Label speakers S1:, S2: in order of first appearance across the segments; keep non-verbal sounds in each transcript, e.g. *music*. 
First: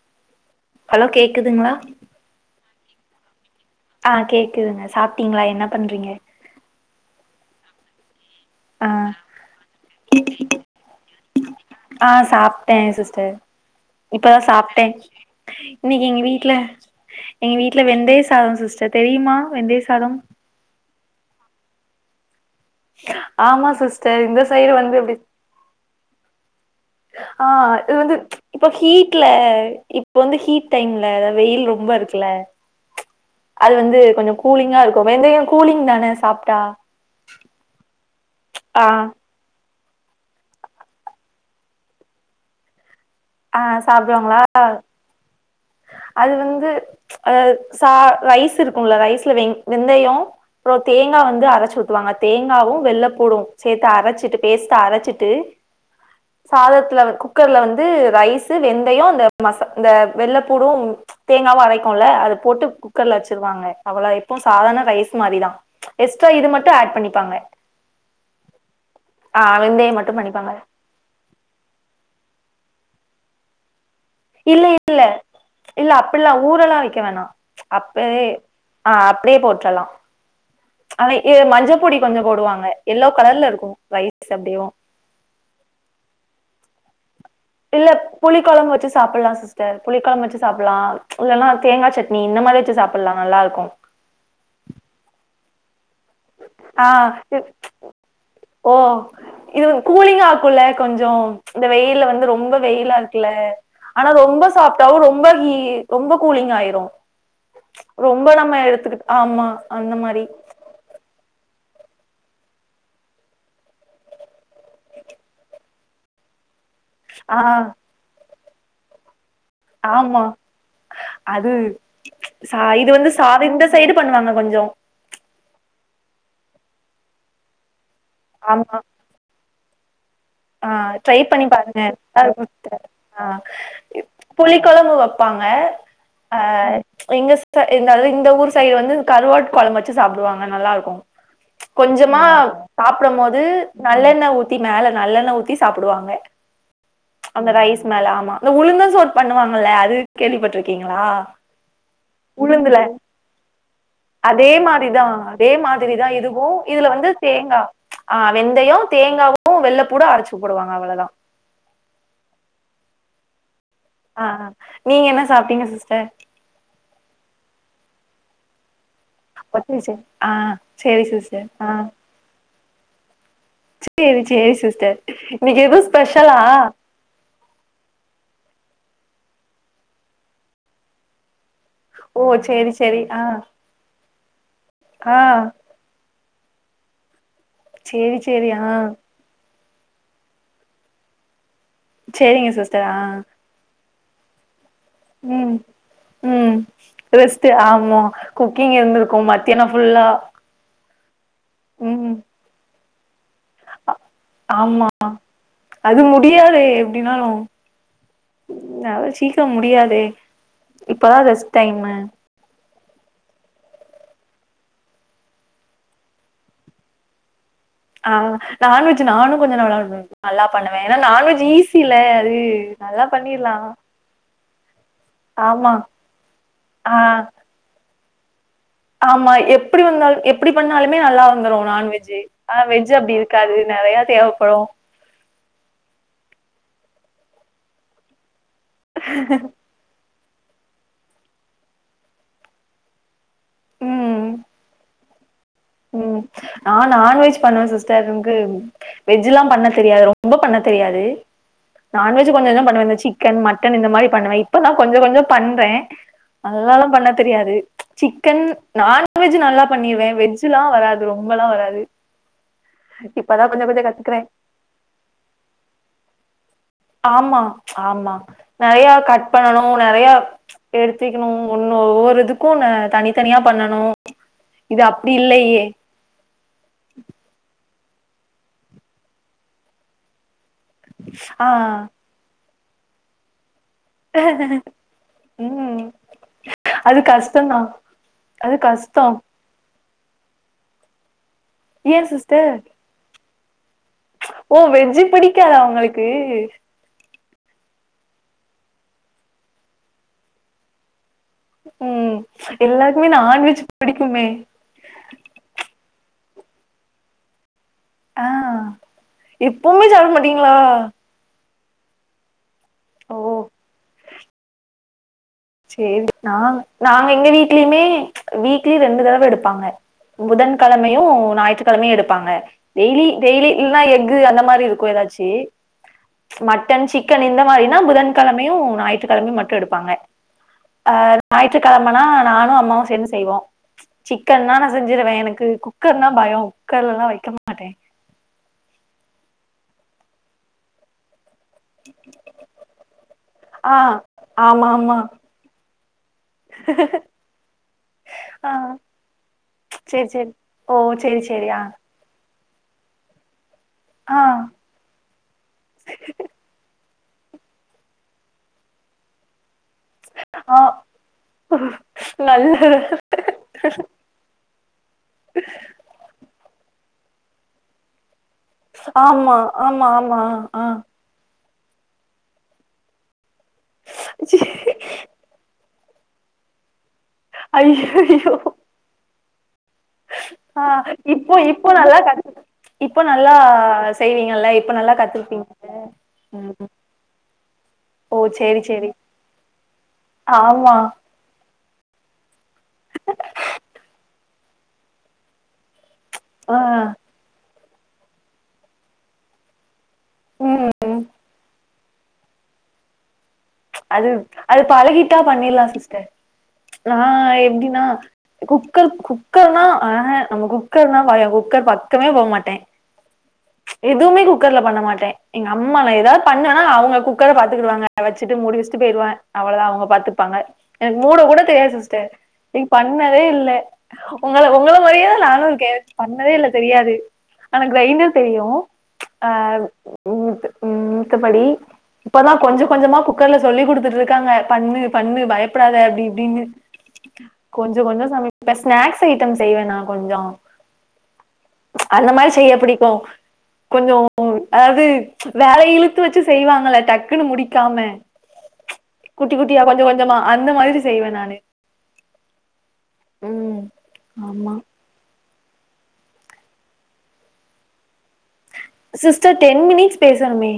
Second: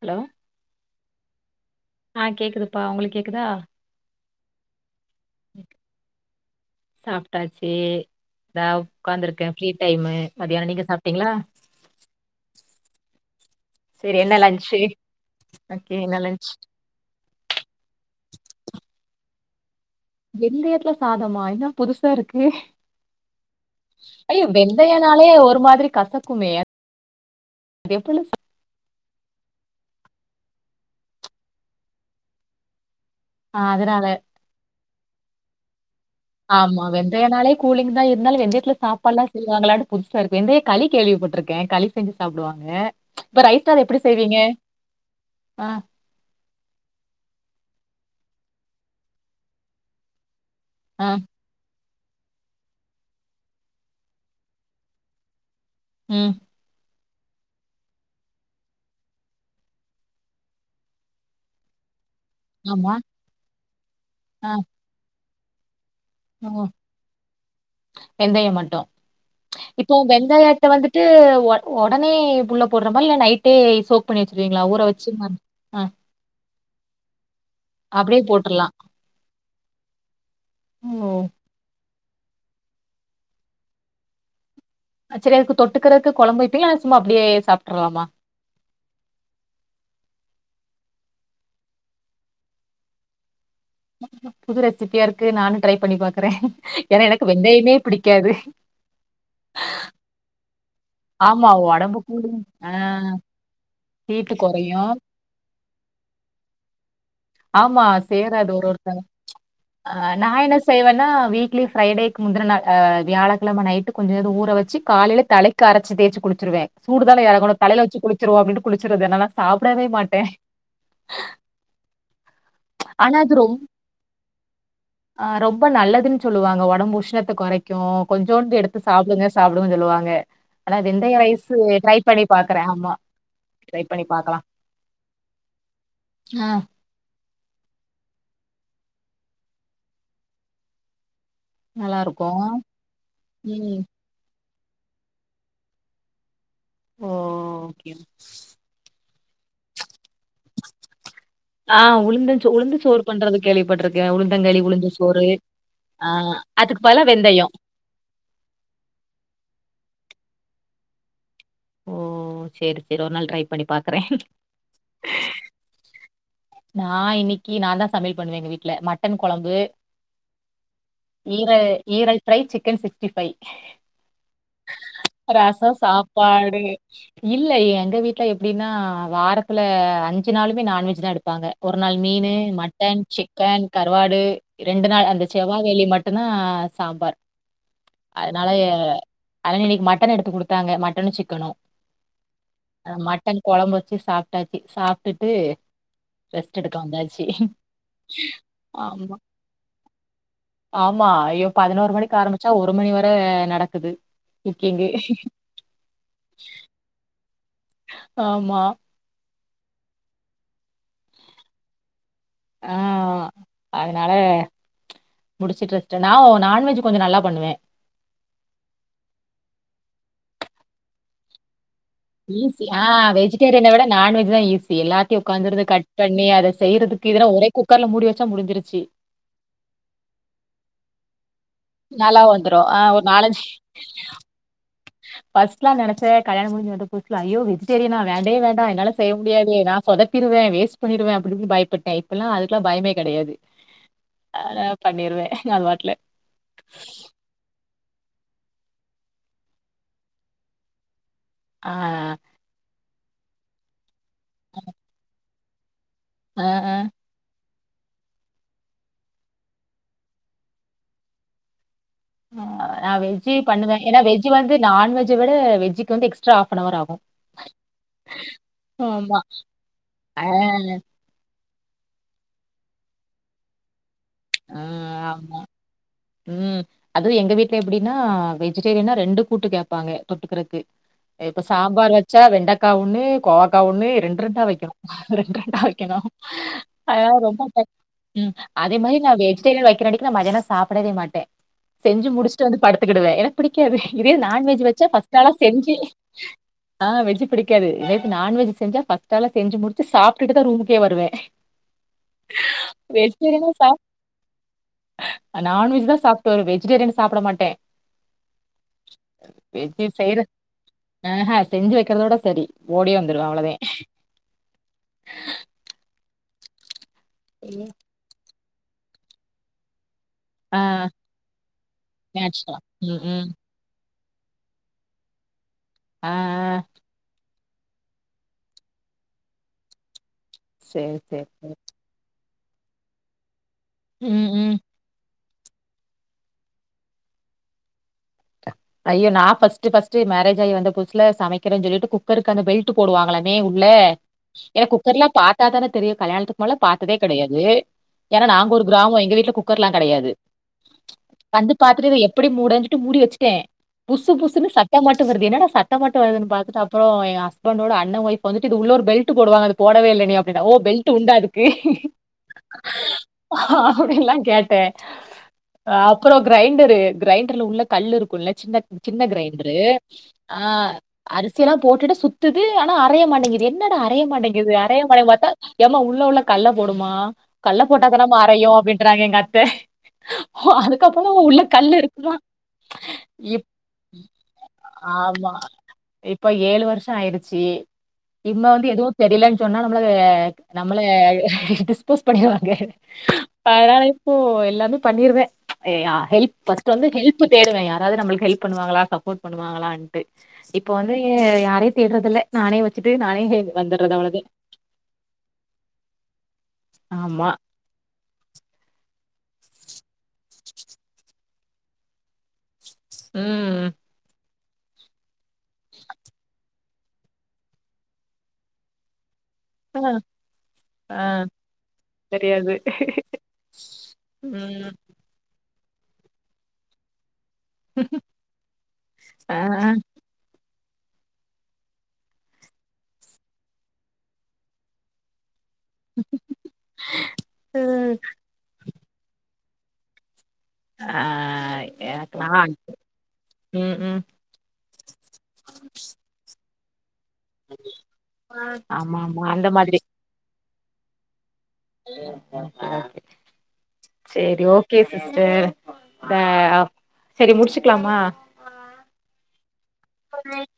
S1: Hello
S2: hello கேட்கதுங்களா
S1: ஆ கேக்குதுப்பா உங்களுக்கு கேக்குதா
S2: ஆ கேக்குதுங்க சாப்ட்டீங்களா என்ன பண்றீங்க
S1: சாப்டாச்சு
S2: ஆ
S1: மதியானோ நீங்க சாப்ட்டீங்களா
S2: ஆ சாப்ட்டே சிஸ்டர்
S1: செரி என்ன
S2: இப்பதா
S1: லன்ச்சு
S2: சாப்ட்டே
S1: ஓகே
S2: இன்னைக்கு
S1: என்ன
S2: எங்க
S1: லன்ச்
S2: வீட்ல எங்க வீட்ல வெந்தய சாதம் சிஸ்டர் தெரியுமா வெந்தய ஸ்
S1: வெந்தயத்துல சாதமா என்ன புதுசா இருக்கு
S2: ஆமா சிஸ்டர் இந்த
S1: ஐய்யோ
S2: சைடு வந்து எப்டி
S1: வெந்தயனாலே ஒரு மாதிரி கசக்குமே
S2: ஆ இது
S1: அது
S2: வந்து
S1: எப்டில
S2: இப்ப ஹீட்ல இப்ப வந்து ஹீட் டைம்ல அதா வெயில் ரொம்ப இருக்குல
S1: ஆ
S2: அது வந்து
S1: அதனால
S2: கொஞ்சோ கூலிங்கா இருக்கு வெந்தயோ கூலிங்க் தான
S1: ஆமா வெந்தயனாலே கூலிங் தா இருந்தாலு வெந்தயத்துல
S2: ஆ
S1: சாப்பாட்லா செய்வாங்களா புதுசாருக்கு வெந்தய களி கேள்விப்பட்டிருக்கே களி செஞ்சு சாப்டுவாங்க இப்ப
S2: ஆ
S1: ரைஸ் அது எப்டி செய்வீங்க
S2: சாப்டுவாங்களா
S1: ஆ
S2: அது வந்து ஆ சா ரைஸ் இருக்கும்ல ரைஸ்ல வெ வெந்தயோ அப்றோ
S1: ஆ
S2: தேங்கா வந்து அரச்சு உத் வாங்க தேங்காவு வெள்ளப்பூடு சேரத்து அரச்சசுட்டு பேஸ்டா அரச்சுட்டு
S1: ம்
S2: சாதத்துல வந் குக்கர்ல வந்து ரைசு வெந்தய இந்த மச இந்த வெள்ள கூடு தேங்காவு அரக்குல அது போட்டு
S1: ஆமா
S2: குக்கர்ல வச்சிருவாங்க அவ்ள எப்போ சாதாரண ரைஸ் மாரிதா எக்ஸ்ட்ரா இது மட்டு ஆட் பண்ணிப்பாங்க
S1: வெந்தய மட்டு
S2: ஆ வெந்தயோ
S1: இப்போ
S2: மட்டு பண்ணிப்பாங்க
S1: வெங்கயத்த வந்துட்டு உ உடனே உள்ள போடுறமா இல்ல நைட்டே சோ பண்ணி வச்ருவீங்களா ஊற வச்சு அ அ
S2: ஊறெலா வக்க வேணா அப்பவே
S1: போட்டுறலாம்.
S2: ஆ அப்டியே போட் தலா
S1: ஓ!
S2: அன இ மஞ்சப் பொடி கொஞ்ச போடுவாங்க எல்லோ கலர்ல இருக்கு ரைஸ் அப்டியேவு
S1: சேரி அதுக்கு தொட்டுக்கிறதுக்கு குழம்பு வைப்பீங்களா சும்மா அப்டியே
S2: இல்ல புளி குழம்பு வச்சு சாப்பிடலா சிஸ்டர் புளி குழம்பு வச்சு சாப் லா ச் இல்லனா தேங்கா சட்னி இந்த மாரி வச்சு சாப்பிடலா நல்லா இருக்கு
S1: புது ரெசிபியா இருக்கு நானு ட்ரைப்
S2: ஆஹ்
S1: பிடிக்காது.
S2: ஓ இது கூலிங் ஆக்குல கொஞ்சம்
S1: ஆமா
S2: இந்த வெயில
S1: ஒடம்புக்கு
S2: வந்து ரொம்ப
S1: ஆ
S2: வெயிலா இருக்குல ஆனா
S1: ஹீட்டு
S2: ரொம்ப
S1: கொறையும்.
S2: சாப்டாவும் ரொம்பஹ ரொம்ப கூலிங் ஆயிரு
S1: ஆமா
S2: ரொம்ப
S1: சேராது
S2: நம்ம
S1: ஒரு ஒருத்தங்
S2: எடுத்துக்கிட்
S1: ச்
S2: ஆமா
S1: ஆ
S2: அந்த மாரி
S1: நா என்ன செய்வனா வீ ட்லி ஃப்ரைடேக்கு முந்தின நாள் அ வியாழக்கிழம நைட்டு கொஞ்சொண்டு ஊற வச்சு காலையில தலைக்கு அரைச்சு தேய்ச்சு குளிச்சிருவே சூடு தான
S2: ஆ
S1: இறங்கணு தலைல வச்சு குளி வச்சுருவோ அப்டின்ட்டு குளிச்சிருது என்னனா
S2: ஆமா அது சா இது வந்து
S1: ஆனா அது ரொம்
S2: சாவிந்த சைடு பண்ணுவாங்க கொஞ்சோ
S1: அ ரொம்ப நல்லதுன்னு சொல்லுவாங்க ஒடம்பு உஷ்ணத்த கொறைகு கொஞ்சோண்டு எடுத்து
S2: ஆமா
S1: சாப்டுங்க சாப்பிடவு சொல்லுவாங்க
S2: ஆ
S1: ஆனா வெந்தய
S2: ட்ரை பண்ணி
S1: ரைஸு
S2: பாருங்க
S1: ட்ரை பண்ணி பார்க்குறேன்.
S2: *unintelligible*
S1: ஆமா.
S2: அ
S1: ட்ரை பண்ணி பார்க்கலாம்.
S2: புளி கொழம்பு வப்பாங்க அ
S1: ஆ
S2: எங்க த இருதாலு இந்த ஊர் சைடு வந்து கருவாட் கொழம்பு வச்சி சாப்டுவாங்க நல்லாருக்கு கொஞ்சமா
S1: நல்லாருக்கும்.
S2: சாப்பிட போது
S1: ம்.
S2: நல்லெண்ண உ த்தி மேல நல்லெண்ண ஊத்தி சாப்பிடுவாங்க
S1: ஓ!
S2: அந்த ரைஸ்
S1: ஓகே.
S2: மேல ஆமா அ உளுந்தும் சொ பண்ணுவாங்கல்ல அது கேள்விப்பட்டட்டுருக்கீங்களா
S1: ஆஹ் உளுந்து உளுந்து சோறு பண்றது கேள்வி
S2: அதே மாதிரிதான் அதே
S1: ஆ
S2: மாதிரிதான் இதுவும்
S1: அதுக்கு
S2: இதுல
S1: பதிலா
S2: வந்து
S1: வெந்தயம்.
S2: தேங்காய் ஆஹ் வெந்தயம் தேங்காவும் வெள்ளை பூட அரைச்சு சுப்படுவாங்க அவ்வளவுதான்
S1: ஓ சேரி சேரி ஒரு நாள் ட்ரை பண்ணி பாக்குறே
S2: ஆஹ் நீங்க என்ன சாப்பிட்டீங்க சிஸ்டர்
S1: நான் இன்னைக்கு நான் தான் சமையல் பண்ணுவேன்ங்க வீட்டுல ம ட்டன்குழம்பு
S2: ஒத்திருச்சு ஆ சேரி சிஸ்டர்.
S1: இங்க
S2: ஆ
S1: ஈரல் தை சிக்க சிக்கன் சிக்ஸ்டி ஃபைவ்
S2: சேரி சேரி சிஸ்டர். இன்னைக்கு
S1: ரசம்
S2: எதுவு ஸ்பெஷலா?
S1: சாப்பாடு இல்ல எங்க வீட்டுல எப்படின்னா வாரத்துல அஞ்சு நாளுுமே நான்வெஜ் தான் எடுப்ப பாங்க ஒரு நாள்
S2: ஓ
S1: மீன்
S2: சேரி சேரி.
S1: மட்டன்
S2: ஆ
S1: சிக்கன் கறுவாடு இரண்டு நாள்
S2: ஆ
S1: அந்த செவ்வா வெள்ளி மட்டும் னா சாம்பார்
S2: சரி சரி அஹ
S1: அதன இன்னைக்கு மட்டன் எடுத்து கொடுத்தாங்க மட்டனும் சிக்கனும்
S2: சரிங்க சிஸ்டர்
S1: சாப்பிட்டா சாப்பிட்டுட்டு
S2: உம் ரெஸ்ட் ஆம குக்கிங்
S1: ஆமா
S2: இருந்திருக்கும் மத்தியானம் புல்லா
S1: ஆமா பதினொரு மணி ஆரம்பிச்சா ஒரு மணி வரை ஹ
S2: ஆமா அது முடியாதே எப்படினாலும்
S1: ஆமா
S2: இருக்க முடியாதே இப்பதான் ரெஸ்ட் டைமு
S1: ஆஹ் அதனால முடிச்சுட்டுச்சேன் நான் நான்வெஜ் கொஞ்சம் நல்லா பண்ணுவேன்
S2: ஆஹ் நான்வெஜ் நானும் கொஞ்சம் ந நல்லா பண்ணுவேன் ஏன்னா நான்வெஜ் ஈஸி
S1: ஈஸி ஆஹ் வெஜிடேரியனை விட நான்வெஜ் தான் ஈசி எல்லாத்தையும் உக்காந்திருந்து
S2: ஆமா
S1: கட் பண்ணி அதை
S2: ஆ
S1: செய்யறதுக்கு இத ஒரே குக்கர்ல முடி வச்ச முடிஞ்சிருது
S2: ஆமா எப்படி வந்தாலும் எப்படி பண்ணாலும் மே நல்லாருக்கு நான்வெஜ்ஜ்
S1: நல்லா
S2: ஆனா
S1: வந்துரும்.
S2: வெஜ் அப்படி இருக்காது நிறைய தேவைப்படும்
S1: பர்ஸ்லாம் நினச்ச கயாண முடிஞ்சி வந்த புசுல ஐயோ வெஜிடேரியனா வேண்டே வேண்ட என்னால செய்ய முடியாது நான் சொதப்பி சொதப்பிடுவேன் வேஸ்ட் பண்ணிடுவேன் அப்படின்னு
S2: உம் நான் நான்வெஜ் பண்ணுவே சிஸ்டர் பெறகு வெஜ்ஜ் எல்லாம் பண்ண தெரியாது ரொம்ப பண்ண தெரியாது
S1: ஆ.
S2: நான்வெஜ் கொஞ்ச கொஞ்சம் பண்ணுவேன்னு வச்சுக்கங்களே சிக்கன் மட்டன் இந்த மாதிரி பண்ணுவன் இப்பதான் கொஞ்ச கொஞ்சம் பண்றே
S1: ஆ. ஆ.
S2: நல்லாலா பண்ண தெரியாது சிக்கன் நான்வெஜ் நல்லா பண்ணிருவேன் வெஜ் லாம் வராது ரொம்பலாம் வராது
S1: ஆஹ் நா வெஜ்ஜு
S2: இப்பதா கொஞ்ச
S1: பண்ணுவேன்
S2: கொஞ்சோ
S1: ஏன்னா
S2: கத்துக்குறே
S1: வெஜ்ஜ வந்து நான்வெஜ்ஜை விட வெஜ்ஜுக்கு வந்து எக்ஸ்ட்ரா ஆவனவர்
S2: ஆமா ஆமா நிறைய
S1: ஆமா.
S2: கட் பண்ணணும் நிறைய
S1: ஆ,
S2: எடுத்துக்கணும் ஒன்னு ஒவ்வொரு இதுக்கும் தனித்தனியா பண்ணனும்
S1: ஆ
S2: இத அப்படி இல்லையே
S1: அது எங்க வீட்டுல அப்படின்னா வெஜிடேரியனா ரெண்டு கூட்டு கேட்பாங்க தொட்டுக்கரதுக்கு இப்ப
S2: ஆ
S1: சாம்பார் வச்சா வெண்டக்க கவுன்னு ஒண்ணு ரெண்டு ரெண்டா வைக்கணும் ரெண்டு ரெண்டா
S2: ம்
S1: வைக்கணும்
S2: அது
S1: அத ரொம்ப
S2: கஷ்டந்தா அது
S1: அதே மாதிரி
S2: கஷ்டோ
S1: நா வெஜ்டேரியன் வக்கிரன்னைக்கு இல நா மதியானோ சாப்டவே மாட்டே
S2: ஏ
S1: செஞ்சு முடிச்சுட்டு
S2: சிஸ்டர்
S1: வந்து படுத்துக்குடுவேன் ஏா இத
S2: ஓ
S1: நான்வெஜ் வச்ச
S2: வெஜ்ஜு
S1: பஸ்டாலா
S2: பிடிக்காதா
S1: செஞ்சு
S2: உங்களுக்கு
S1: ஆ வெஜ் பிடிக்காது இதே நான்வெஜ் செஞ்சா பர்ஸ்ட்டால செஞ்சு முடிச்சு சாப்புட்டுட்டு தா ரூமுக்கே வருவேன்
S2: உம் உம் எல்லாக்குமே நான்வெஜ் புடி
S1: நான் வெஜ்தா சாப்டுவ வெஜிடேரியன் சாப்புட மாட்டேன்
S2: ஆஹ் எப்பவுமே சாப்ட மாட்டீங்களா
S1: செஞ்சி வைக்கிறதோட சரி ஓடியே
S2: ஓ
S1: வந்துருவேன் அவ்ளோதேன்
S2: நா நாங்க எங்க வீட்லயுமே வீக்லி ரெண்டு தடவ எடுப்பாங்க
S1: ஆ
S2: புதன்கிழமையும் ஞாயிற்றுக்கிழமையும் எடுப்பாங்க
S1: நேச்சுரலா ம்
S2: டெய்லி
S1: ம்
S2: டெய்லிலாம் இது அந்த மாரி இருக்கும் ஏதாச்சு
S1: ஆ ஆ
S2: மட்டன் சிக்கன் இந்த மாரினா புதன்கிழமையும் ஞாயிற்றுக்கிழமையும் மட்டும் எடுப்பாங்க
S1: சரி
S2: ஆஹ்
S1: சரி சரி.
S2: ஞாயிற்றுக்கிழமனா நானும் அம்மாவும் சேர்ந்து செய்வோம்
S1: ம்
S2: சிக்கன்னா
S1: ம்.
S2: நா செஞ்சிருவேன் எனக் கு குக்கர்னா பயம் குக்கர்லலாம் வைக்க மாட்டேன்
S1: ஐயோ நா ஃபர்ஸ்ட் ஃபர்ஸ்ட் மேரேஜ் ஆயி வந்த புதுசுல சமை வைக்கிறேன் சொல்லிட்டு குக்கர்க்கான பெல்ட் போடுவாங்களமே உள்ள
S2: ஆ
S1: ஏன்னா
S2: ஆமா ஆமா
S1: குக்கர்லாம் பாத்தா தான தெரியும் கல்யாணத்துக்கு முன்னால பாத்ததே கிடையாது ஏன்னா நாங்க
S2: ஆ
S1: ஒரு கிராமம் எங்க வீட்ல குக்கர்லாம்
S2: சரி
S1: கிடையாது
S2: சரி ஓ சரி சரி
S1: வந்து
S2: ஆ
S1: பாத்துட்டு இத எப்படி மூட *inaudible* மூடி வச்சுட்டேன் புசு
S2: ஆ
S1: புசுன்னு சத்தம் மட்டும் வருது என்னன்னா சத்தம் மட்டும் வருதுன்னு பாத்த அப்புறம் என் ஹஸ்பண்டோட அண்ண வைஃப் வந்துட்டு இது உள்ள ஒரு பெல்ட்டு போடுவாங்க அது போடவே இல்ல நீ அப்டின்டா ஓ
S2: ஆ
S1: பெல்ட் உண்டா
S2: நல்ல
S1: இதுக்கஅப்படின்லாம் கேட்டேன் அப்புறம் கிரைண்டர் ரு கிரைண்டர்ல உள்ள கல்லு இருக்கும் இ சின்ன சின்ன
S2: ஆமா
S1: கிரைண்டரு
S2: ஆமா ஆமா
S1: அ
S2: ஆ
S1: அரி சியலாம் போட்டுட்டு சுத்துது ஆனா அறைய மாட்டேங்கிது என்னடா அறைய
S2: சீ,
S1: மாட்டேங்குது அறையப் பட மாட்டா ஏம்மா உ ள்ள உள்ள கல்ல போ டுமா கல்லப் போட்டாதான்மா அறையும் அப்படின்றாங்க எங்க அ த்த
S2: ஆஹ் இப்போ இப்போ நல்லா க
S1: இருக்குமா
S2: *inaudible* இப்போ ந
S1: இப் ஆமா
S2: கத்துருப்பீங்க
S1: இப்போ ஏழு
S2: ம்.
S1: வருஷம் ஆயிருச்சி
S2: ஓ
S1: இன்ம
S2: சரி
S1: வந்து
S2: சரி
S1: எதுவும் தெரியலன்னு சொன்னா நம்மள
S2: ஆமா
S1: நம்மள டிஸ்போஸ் பண்ணிரு வாங்க பரால இப்போ எல்லாமே பண்ணிருவேன் ஏய்யா ஹெல்ப்
S2: ஆ
S1: பஸ்ட் வந்து ஹெல்ப் தேடுவேன்யா அது நம்ளுக்கு ஹெப் பண்ணுவாங்களா சப்போர்ட் பண்ணுவாங்களான்ட்டு இப்போ வந்து
S2: ம்
S1: யாரை தியேட்டர்து இல்ல நானே வச்சிடி நானே வந்துடுறது
S2: அது
S1: அவ்ளோதா
S2: அது பழகிட்டா பண்ணிடலாம் சிஸ்டர்
S1: ஆமா
S2: நான் எப்படின்னா குக்கர் குக் குக்கர் னா *inaudible* நம்ம குக்கர் நா *unintelligible* குக்கர் பக்கமே போமாட்டேன்
S1: ம்
S2: எதுமே குக் குக்கர்ல பண்ண மாட்டேன் எங்க அம்மா நான் ஏதாவது பண்ணனா அவங் குக்கர பாத்துக்கிடுவாங்க வச்சு சுட்டுமுடிவெஸ்ட்டு போய்ருவேன் அவ்வளதான்
S1: ஆ
S2: அவங்க பாத்துப்பாங்க எனக்கு
S1: ஆ
S2: மூட கூட தெரியாது சிஸ்டர்
S1: தெரியாது
S2: நீ பண்ணதே இல்லை உங்கள
S1: ம்
S2: உங்கள மாரியே நானு இருக் கே பண்ணதே இல்ல தெரியாது ஆனா கிரைண்டர் தெரியு
S1: ஆ
S2: அஹ் ம் மித்தபடி இப்பதான் கொஞ்ச கொஞ்சமா குக் குக்கர்ல சொல்லி கொடுத்துட்டு இருக்காங்க பண்ணு பண்ணு பயப் கூடாத அப்படி இப்படின்னு கொஞ்சோ
S1: ம்.
S2: கொஞ்சோ சமைப்ப இப்ப ஸ்நாக்ஸ் ஐட்டம்ஸ் செய்வேன்னா கொஞ்சோ
S1: ஆ
S2: அந்த
S1: எனக்கு நா
S2: மாரி செய்ய பிடிக்கும்
S1: ம்
S2: கொஞ்சோ
S1: ம்
S2: அதாவது வேலை இழுத்து வச்சு செய்வாங்க *inaudible* க்குன்னு முடிக்காம
S1: ஆமா ஆமா
S2: குட்டி
S1: அந்த
S2: குட்டியா
S1: மாதிரி
S2: கொஞ்ச கொஞ்சமா அந்த மாரி செய்வேன் நானு
S1: *unintelligible*
S2: ம்
S1: சேரி
S2: ஆமா
S1: ஓகே சிஸர் அ சேரி முடிச்சுக்குலாமா
S2: சிஸ்டர் டென் மினிட் பேசணுமே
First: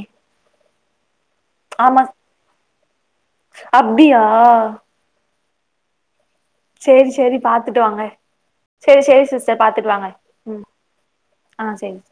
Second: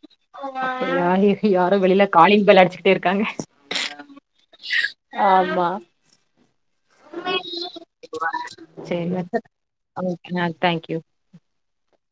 S1: *unintelligible* யாரோ வெளில
S2: ஆமா
S1: காலிங் பெல் அடிச்சுக் இருக்காங்க
S2: அப்டியா
S1: ஆஹ் வா
S2: சேரி சேரி பாத்துட்டு வாங்க சேரி சேரி சிஸ்டர் பாத்துட்டு வாங்க
S1: ஆ
S2: ம்
S1: தேங்க்யூ
S2: ஆஹ் சேரி